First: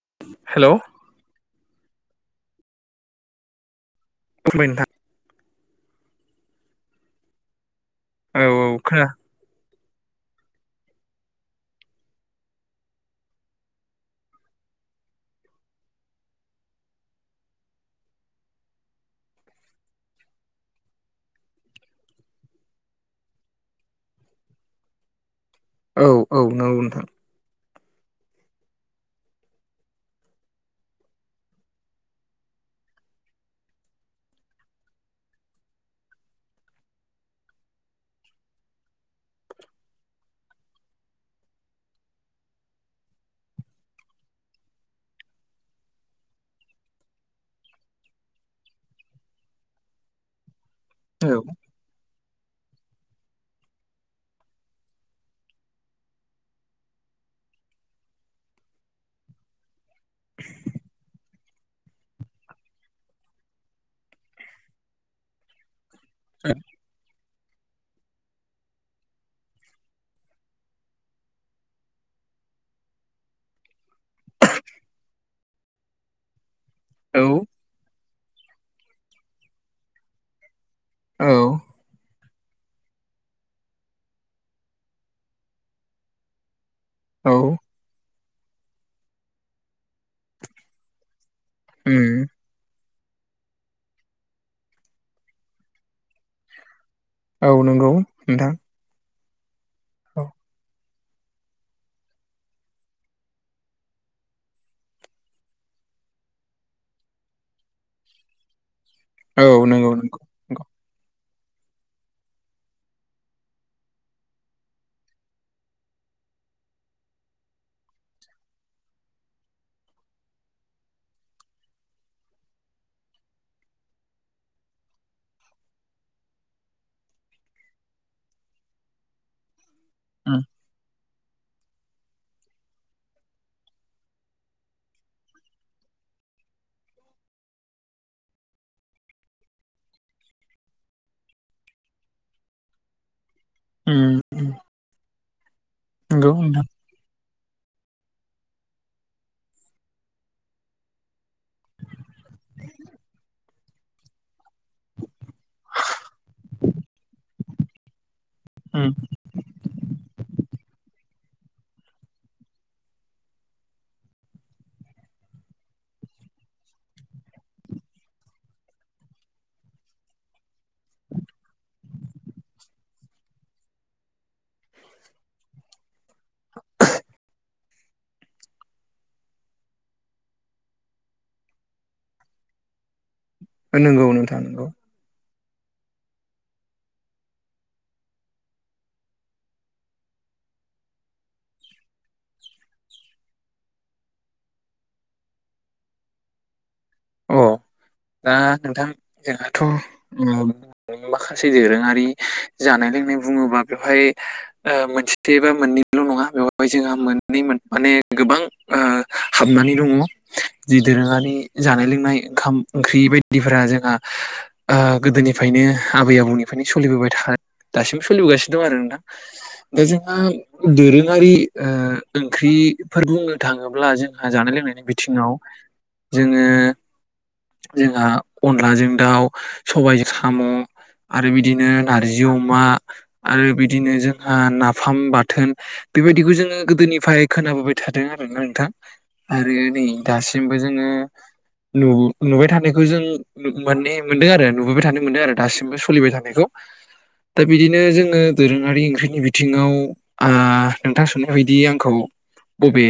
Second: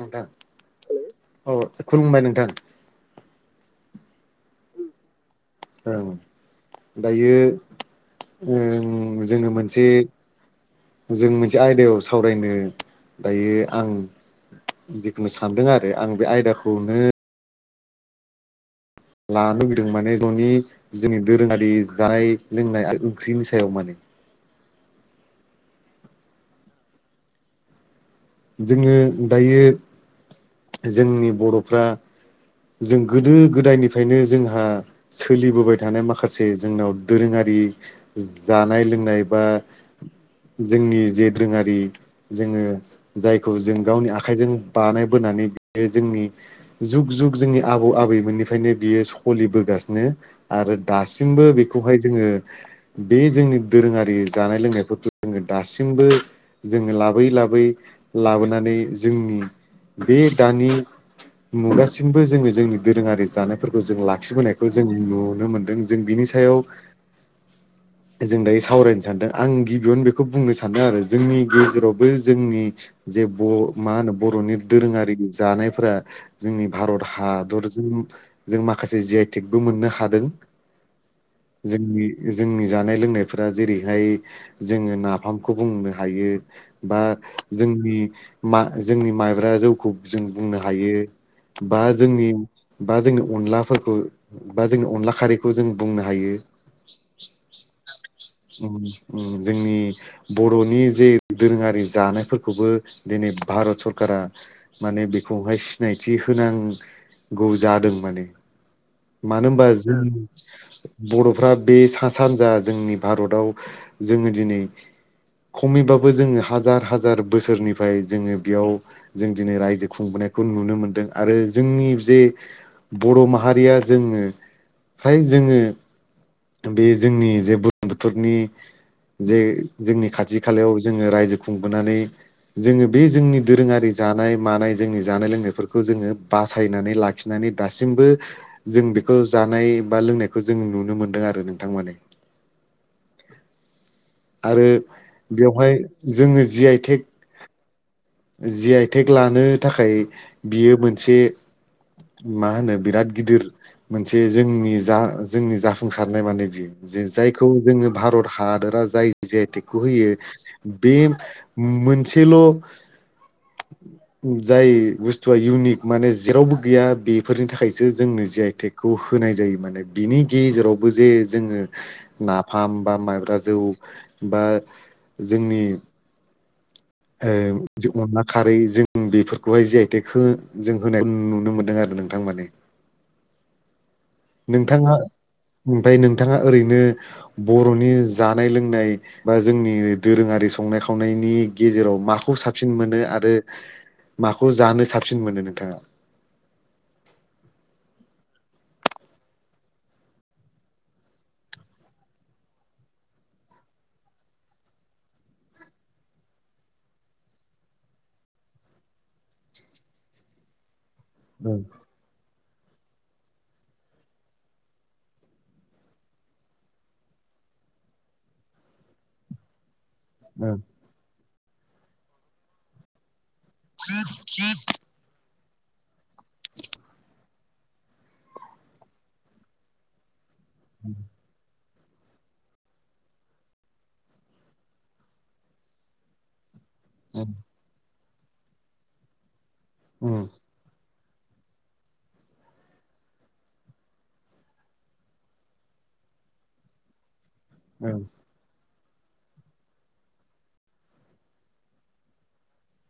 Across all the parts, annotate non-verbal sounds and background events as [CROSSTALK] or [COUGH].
नोंथां हेलौ औ खुलुमबाय नोंथां थां खुलुमबाय नोंथां औ दायो औ औ ओं खोना जों मोन मोनसे जों मोनसे आयदायाव सावरायनो दायो आं जिखुनु सानदों आरो आं बे आयदाखौनो लानो लुुबैदों माने न'नि जोंनि दोरोङारि जानाय लोंनाय ओंख्रिनि सायाव माने। औ औ नंगौ नोंथां। जोङो दायो जोंनि बर'फ्रा जों गोदो गोदायनिफ्रायनो जोंहा सोलिबोबाय थानाय माखासे जोंनाव दोरोङारि जानाय लोंनाय बा जोंनि जे दोरोङारि जोङो जायखौ जों गावनि आखाइजों बानायबोनानै बेयो जोंनि जुग जुग जोंनि आबौ आबैमोननिफ्रायनो बियो सलिबोगासिनो। आरो औ दासिमबो बेखौहाय जोङो बे जोंनि दोरोङारि जानाय लोंनायफोरखौ जोङो दासिमबो जोङो लाबोयै लाबोयै लाबोनानै जोंनि बे दानि मुगा सिमबो जोङो जोंनि दोरोङारि जानायफोरखौ जों लाखिबोनायखौ जों नुनो मोनदों। जों बिनि सायाव जों दायो सावरायनो सानदों। आं गिबियावनो बेखौ बुंनो सानदों आरो जोंनि गेजेरावबो जोंनि जे बर' मा होनो बर'नि दोरोङारि जानायफोरा जोंनि भारत औ हादरजों जों माखासे जि आइ टेकबो मोननो हादों। औ जोंनि जोंनि जानाय लोंनायफोरा जेरैहाय जोङो नाफामखौ बुंनो हायो। बा औ जोंनि मा जोंनि माइब्रा जौखौ जों बुंनो हायो। बा उम जोंनि बा जोंनि अनलाफोरखौ बा जोंनि अनला खारैखौ जों बुंनो हायो। औ नंगौ नोंथां। उम उम। जोंनि औ बर'नि जे दोरोङारि जानायफोरखौबो दिनै भारत सरखारा माने बेखौहाय सिनायथि होनांगौ जादों माने। औ मानो होनबा नंगौ जों नंगौ बर' बर'फ्रा बे सा सानजा जोंनि भारताव जोङो दिनै खमैबाबो जोङो हाजार हाजार बोसोरनिफ्राय जोङो बेयाव जों दिनै रायजो खुंबोनायखौ नुनो मोनदों। आरो जोंनि जे बर' माहारिया जोङो फ्राय जोङो बे जोंनि जे बुर्लुंबुथुरनि जे जोंनि खाथि उम खालायाव जोङो राय जो खुंबोनानै जोङो बे जोंनि दोरोङारि जानाय मानाय जोंनि जानाय लोंनायफोरखौ जोङो बासायनानै लाखिनानै दासिमबो जों बेखौ जानाय बा लोंनायखौ जों नुनो मोनदों आरो नोंथां माने। उम आरो बेवहाय नंगौ जोङो नोंथां G I tech G I tech लानो थाखाय बियो मोनसे मा होनो बिराद गिदिर मोनसे जोंनि जा जोंनि जाफुंसारनाय माने बियो जे जायखौ जोङो भारत हादरा उम जाय जि आइ टेकखौ होयो बे मोनसेल' जाय बुस्थु थुआ इउनिक माने जेरावबो गैया बेफोरनि थाखायसो जोंनो जि आइ टेकखौ होनाय जायो माने बिनि गेजेराव बो जे जोङो नाफाम बा माइब्रा जौ बा जोंनि ओ जों अनला खारैजों बेफोरखौहाय जेहथे जों होनाय नुनो मोनदों आरो नोंथां माने नंगौ नोंथा नंगौ नोंथाङा ओमफ्राय नोंथाङा ओरैनो बर'नि जानाय लोंनाय बा जोंनि दोरोङारि संनाय खावनायनि गेजेराव माखौ साबसिन मोनो आरो माखौ जानो साबसिन मोनो नोंथाङा औ दा नोंथां जोंहाथ' माखासे दोरोङारि जानाय लोंनाय बुङोबा बेवहाय मोनसेबा मोननैल' नङा बेवहाय जोंहा मोननै- माने गोबां हाबनानै दङ। जि दोरोङारि ओं जानाय लोंनाय ओंखाम ओंख्रि बायदिफोरा जोंहा ओ गोदोनिफ्रायनो आबै आबौनिफ्रायनो सोलिबोबाय थाखा दासिमबो सोलिबोगासिनो दं आरो नोंथां दा जोंहा ओं दोरोङारि ओ ओंख्रिफोर बुङो थाङोब्ला जोंहा जानाय लोंनायनि बिथिङाव [UNINTELLIGIBLE] जोङो जोंहा अनलाजों दाउ सबायजों साम' आरो बिदिनो नारजि अमा आरो बिदिनो जोंहा नाफाम बाथोन बेबायदिखौ जोङो गोदोनिफ्राय उम खोनाबोबाय था दों आरोना नोंथां आरो नै उम दासिमबो जोङो नु नुबाय थानायखौ जों- नु माने मोनदों आरो नुबोबाय थानो मोनदों आरो दासिमबो सोलिबाय थानायखौ दा बिदिनो औ जोङो दोरों ङारि ओंख्रिनि बिथिङाव ओ नोंथां सोंनाय बायदि आंखौ बबे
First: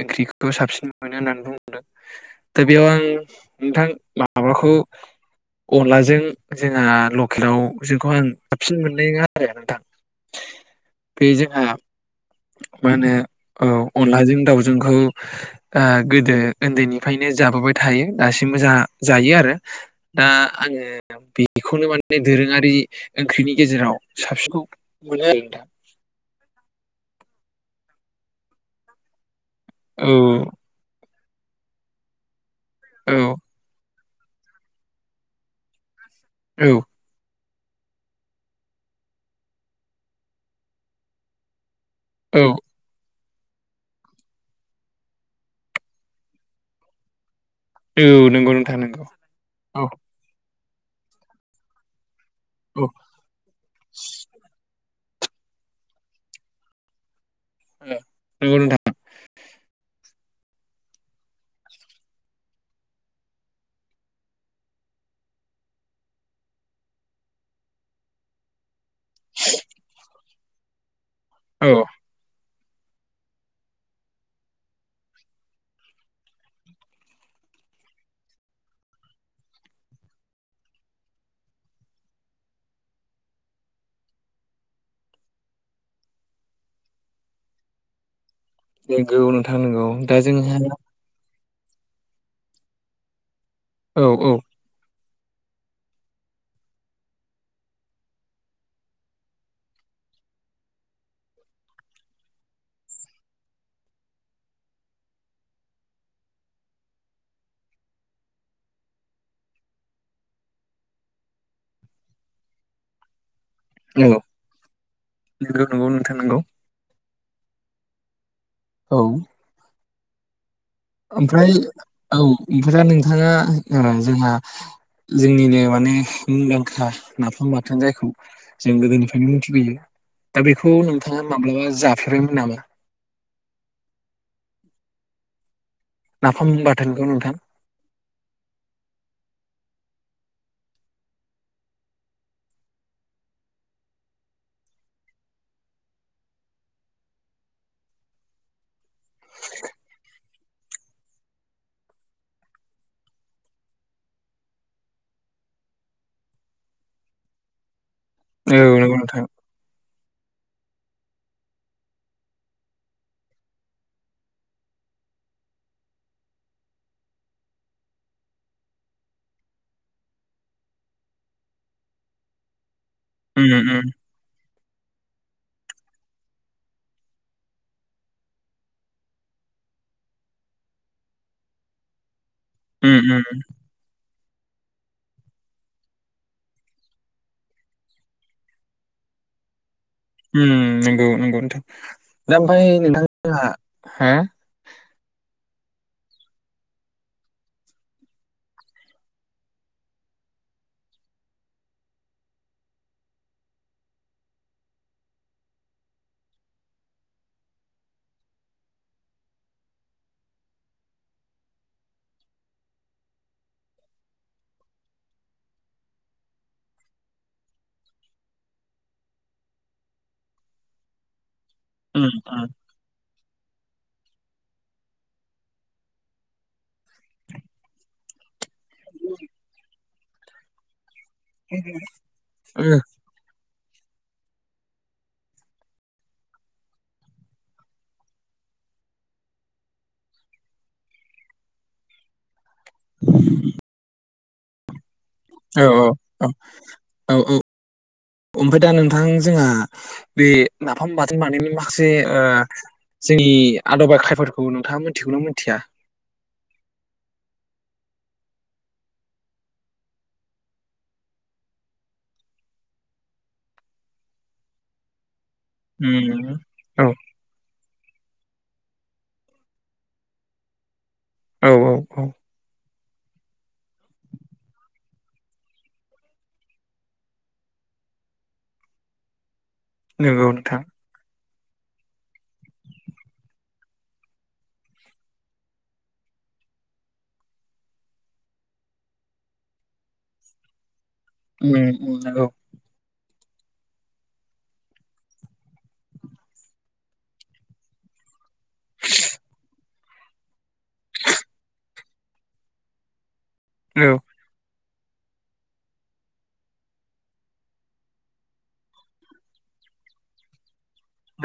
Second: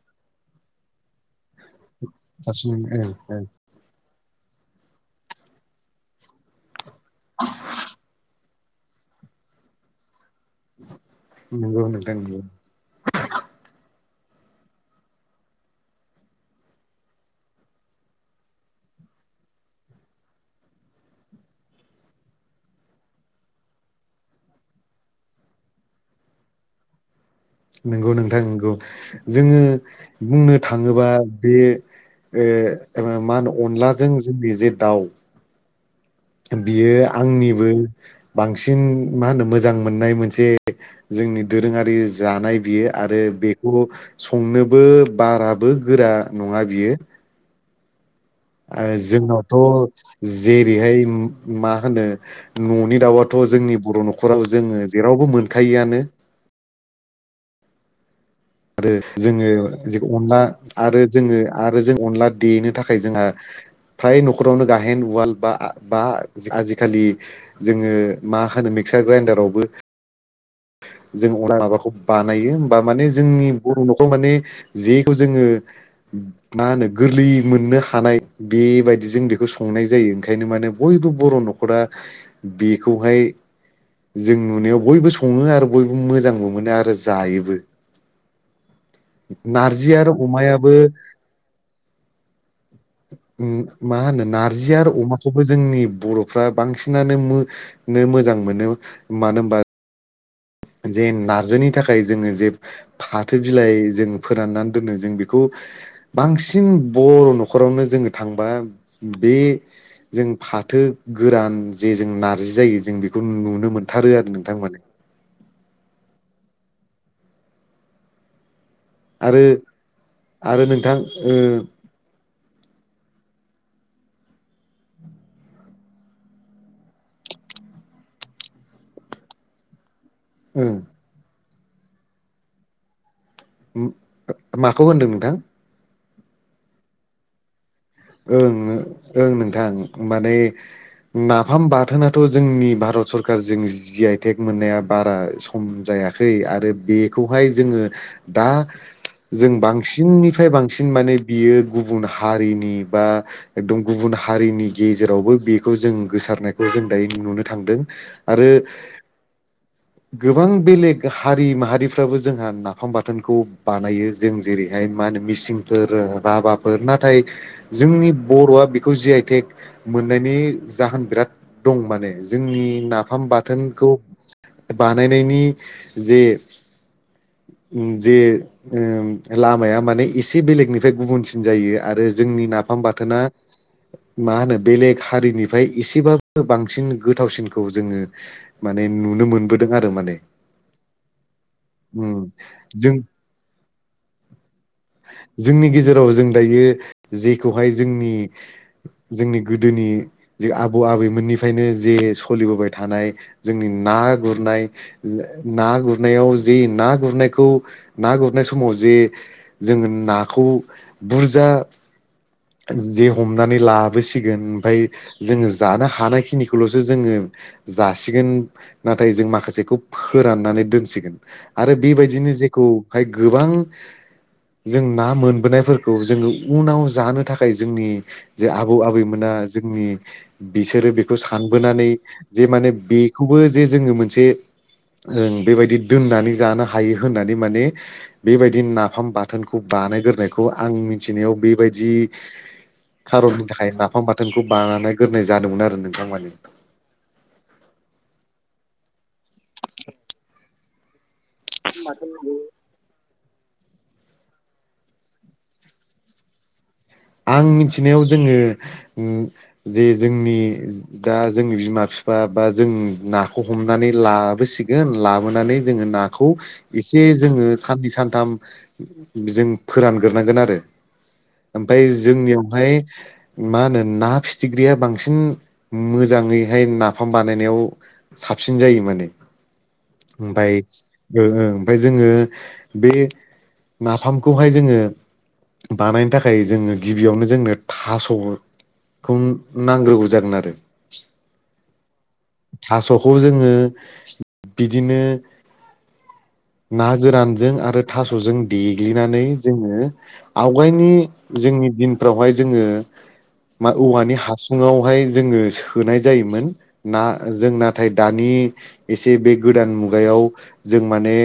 ओंख्रिखौ साबसिन ‌ मोननो होननानै बुंदों दा साबसिन बेयाव आं ओं ओं नोंथां माबाखौ अनलाजों जे लकेलाव जोंखौ आं साबसिन मोननाय नङा आरो नोंथां बे जोंहा नंगौ नोंथां नंगौ मा होनो ओ अनलाजों दाउजोंखौ ओ गोदो उन्दैनिफ्राय‌ नो जाबोबाय थायो दासिमबो जा जायो आरो दा आङो बेखौनो माने दोरोङारि ओंख्रिनि गेजेराव साबसिनखौ मोनो आरो नोंथां। नंगौ नोंथां नंगौ। जोङो बुंनो थाङोबा। बे ओ। जोङो नोंथां औ मा होनो अनला जों जोंनि जे दाउ औ बियो आंनि बांसिन मा होनो मोजां मोननाय मोनसे जोंनि दोरोङारि औ जानाय बियो आरो बेखौ संनोबो बाराबो गोरा नङा बियो। औ नंगौ नोंथां आरो नांगौ औ‌। जोंनावथ' जेरैहाय मा होनो औ न'नि दाउआथ' जोंनि बर' न'खराव जोङो जेरावबो मोनखायोआनो। औ। आरो जोङो। अनला आरो जोङो आरो जों अनला देनो थाखाय जोंहा फ्राय न'खरावनो गाहेन उवाल बा बा आजिखालि जोङो मा होनो बे मिक्सार ग्राइन्डारावबो [INAUDIBLE] जों अनला औ माबाखौ बानायो। बा माने ज जोंनि बर' न'खराव माने जेखौ जोङो मा होनो गोरलै मोननो हानाय बेबायदि जों बेखौ संनाय जायो ओंखायनो माने बयबो बर' न'खरा बेखौहाय जों नुनायाव बयबो सङो आरो बयबो मोजांबो मोनो आरो जायोबो। नंगौ नोंथां नंगौ नारजि आरो दा जोंहा अमायाबो [INAUDIBLE] ओह मा औ होनो औ नारजि आरो अमा खौबो जोंनि बर'फ्रा बांसिनानो मो मोजां मोनो मानो होमबा जे नार्जिनि थाखाय जोङो जे फाथो बिलाइ जों फोराननानै दोनो जों बेखौ बांसिन बर' न'खरावनो जोङो थांबा बे जों फाथो गोरान जे जों नार्जि जायो जों बेखौ नुनो नो मोनथारो नंगौ आरो नोंथां माने। नंगौ नोंथां नंगौ। औ आरो आरो नोंथां‌ ओमफ्राय ओह औ ओमफ्राय नोंथाङा जोंहा जोंनिनो माने मुंदांखा नाफाम बाथोन जायखौ जों गोदोनिफ्रायनो मिथिबोयो दा ओं बेखौ नोंथाङा माब्लाबा जाफेरबायमोन नामा? माखौ होनदों नोंथां? नाफाम बाथोनखौ नोंथां ओं ओं नोंथां माने नाफाम बाथोनथ' जोंनि भारत सरकारजों जि आइ टेक मोननाया बारा सम जायाखै आरो बेखौहाय जोङो दा जों बांसिननिफ्राय बांसिन माने बियो गुबुन हारिनि बा एकदम गुबुन हारिनि गेजेरावबो बेखौ जों गोसारनायखौ जों दायो नुनो थांदों। आरो औ नंगौ नोंथां गोबां बेलेग हारि माहारिफ्राबो जोंहा नाफाम बाथोनखौ बानायो जों जेरैहाय मा होनो मिसिंफोर राभाफोर नाथाय जोंनि बर'आ बेखौ जि आइ टेक मोननायनि जाहोन बिराद दं माने जोंनि ना नाफाम उम उम बाथोनखौ बानायनायनि जे जे ओम लामाया ओम माने एसे बेलेगनिफ्राय गुबुनसिन जायो आरो जोंनि फाम उम बाथोना उम मा होनो बेलेग हारिनिफ्राय एसेबाबो बांसिन गोथावसिनखौ जोङो माने नुनो मोनबोदों आ ओम नंगौ नंगौ नोंथां दा ओमफ्राय जों नोंथांहा हो जोंनि गेजेराव जों दायो जि खौहाय जोंनि जोंनि गोदोनि जे आबौ आबैमोननिफ्रायनो जे सोलिबोबाय थानाय जोंनि ना गुरनाय ना गुरनायाव जे ना गुरनायखौ ना गुरनाय समाव जे जोङो नाखौ बुरजा जे हमनानै लाबोसिगोन ओमफाय जोङो जानो हानायखिनिखौल'सो जोङो जासिगोन नाथाय जों माखासेखौ फोराननानै दोनसिगोन आरो उम बेबायदिनो उम जेखौहाय गोबां जों ना मोनबोनायफोरखौ जोङो उनाव जानो थाखाय जोंनि जे आबौ आबैमोना जोंनि बिसोरो बे सानबोनानै जे माने बेखौबो जे जोङो मोनसे ओ बेबायदि दोननानै जानो हायो होननानै माने बेबायदि नाफाम बाथोनखौ बानायग्रायखौ आं मिथिनायाव बेबायदि खार'ननि थाखाय ना फाम बाथोनखौ बानानै औ औ औ औ औ ओमफ्राय दा नों थां जोंहा बे नाफाम बाथ‌ [UNINTELLIGIBLE] माखासे ओ जोंनि आदबा खायाफोरखौ नोंथाङा मिथिगौनो मिथिया? आं मिथिनायाव जोङो जे जोंनि दा जोंनि बिमा बिफा बा जों नाखौ हमनानै लाबोसिगोन लाब‌ [UNINTELLIGIBLE] जोङो उम नाखौ औ एसे जोङो खाननै सानथाम जों फोरानग्रोनांगोन आरो औ औ फाय औ जोंनियावहाय मा होनो ना फिथिख्रिया बांसिन मोजाङैहाय नाफाम बानायनायाव साबसिन जायो माने नंगौ ओमफाय नोंथां ओ ओं ओमफ्राय जोङो बे नाफामखौहाय जोङो बानायनो थाख खाय जोङो गिबियावनो जोंनो थास'खौ नांग्रोगौ जागोन आरो उम नोंगै खौ जोङो बिदिनो ना गोरानजों आरो थास'जों देग्लिनानै जोङो आवगायनि जोंनि दिनफ्रावहाय जोङो मा औ औ औवानि हासुं सुङावहाय जोङो सोनाय जायोमोन ना जों नाथाय दानि एसे बे गोदान मुगायाव जों माने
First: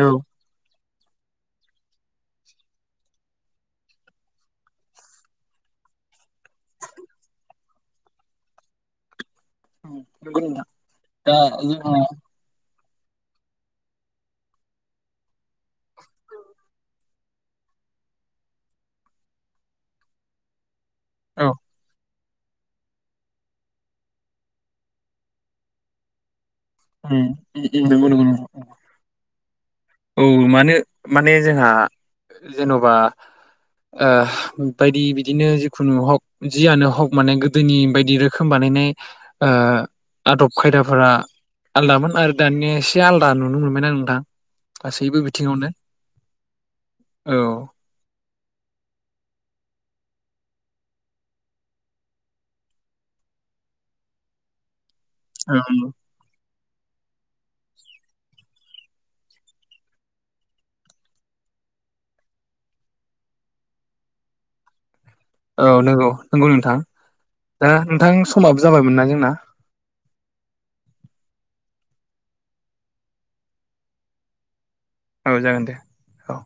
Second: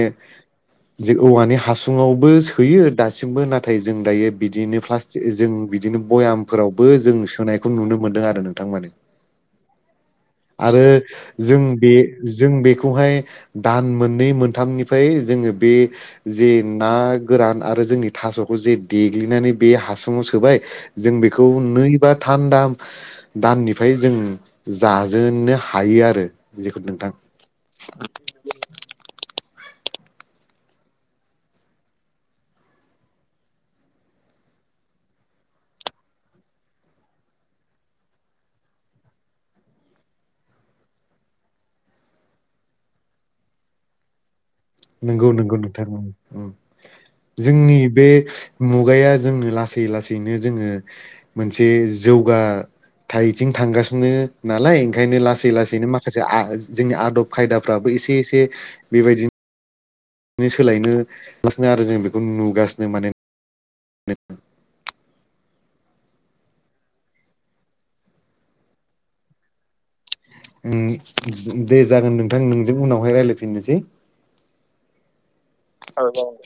जे औवानि हासुङावबो सोयो दासिमबो नाथाय जों दायो बिदिनो प्लास्टिक जों बिदिनो भयामफोरावबो जों सोनायखौ नुनो मोनदों आरो नोंथां माने उम, नंगौ नोंथां आरो दा जों जोंहा बे जों बेखौ खौहाय दान मोननै मोनथामनि फाय जोङो बे जे ना गोरान आरो जोंनि थास'खौ जे देग्लिनानै बे हासुङाव सोबाय जों बेखौ औ नै बा थाम दान दाननिफ्राय जों जाजेननो हायो आरो जेखौ नोंथां उम-उम नंगौ नंगौ नोंथां औ मानो माने जोंहा जेन'बा ओ बायदि बिदिनो जिखुनु हक जियानो हक माने गोदोनि बायदि रोखोम बानायनाय ओ आदब खायदाफोरा आलादामोन आरो दानिया एसे आलादा नुनो मोनबाय आ नोंथां गासैबो नंगौ नंगौ बिथिङावनो नोंथा उम उम औ जोंनि बे मुगाया जोंनो लासै लासै जोंनो जोङो मोनसे जौगाथायाइथिं थांगासिनो नालाय ओंखायनो लासै औ लासैनो माखासे जोंनि आदब खायदाफ्राबो एसे एसे बेबायदिनो सोलायनो थांगासिनो आरो जों बेखौ नुगासिनो माने औ नंगौ नंगौ नोंथां दा नोंथां समाबो जाबायमोन ना जोंना उम दे जागोन नोंथां नोंजों उनावहाय रायलायफिननोसै औ जागोन दे औ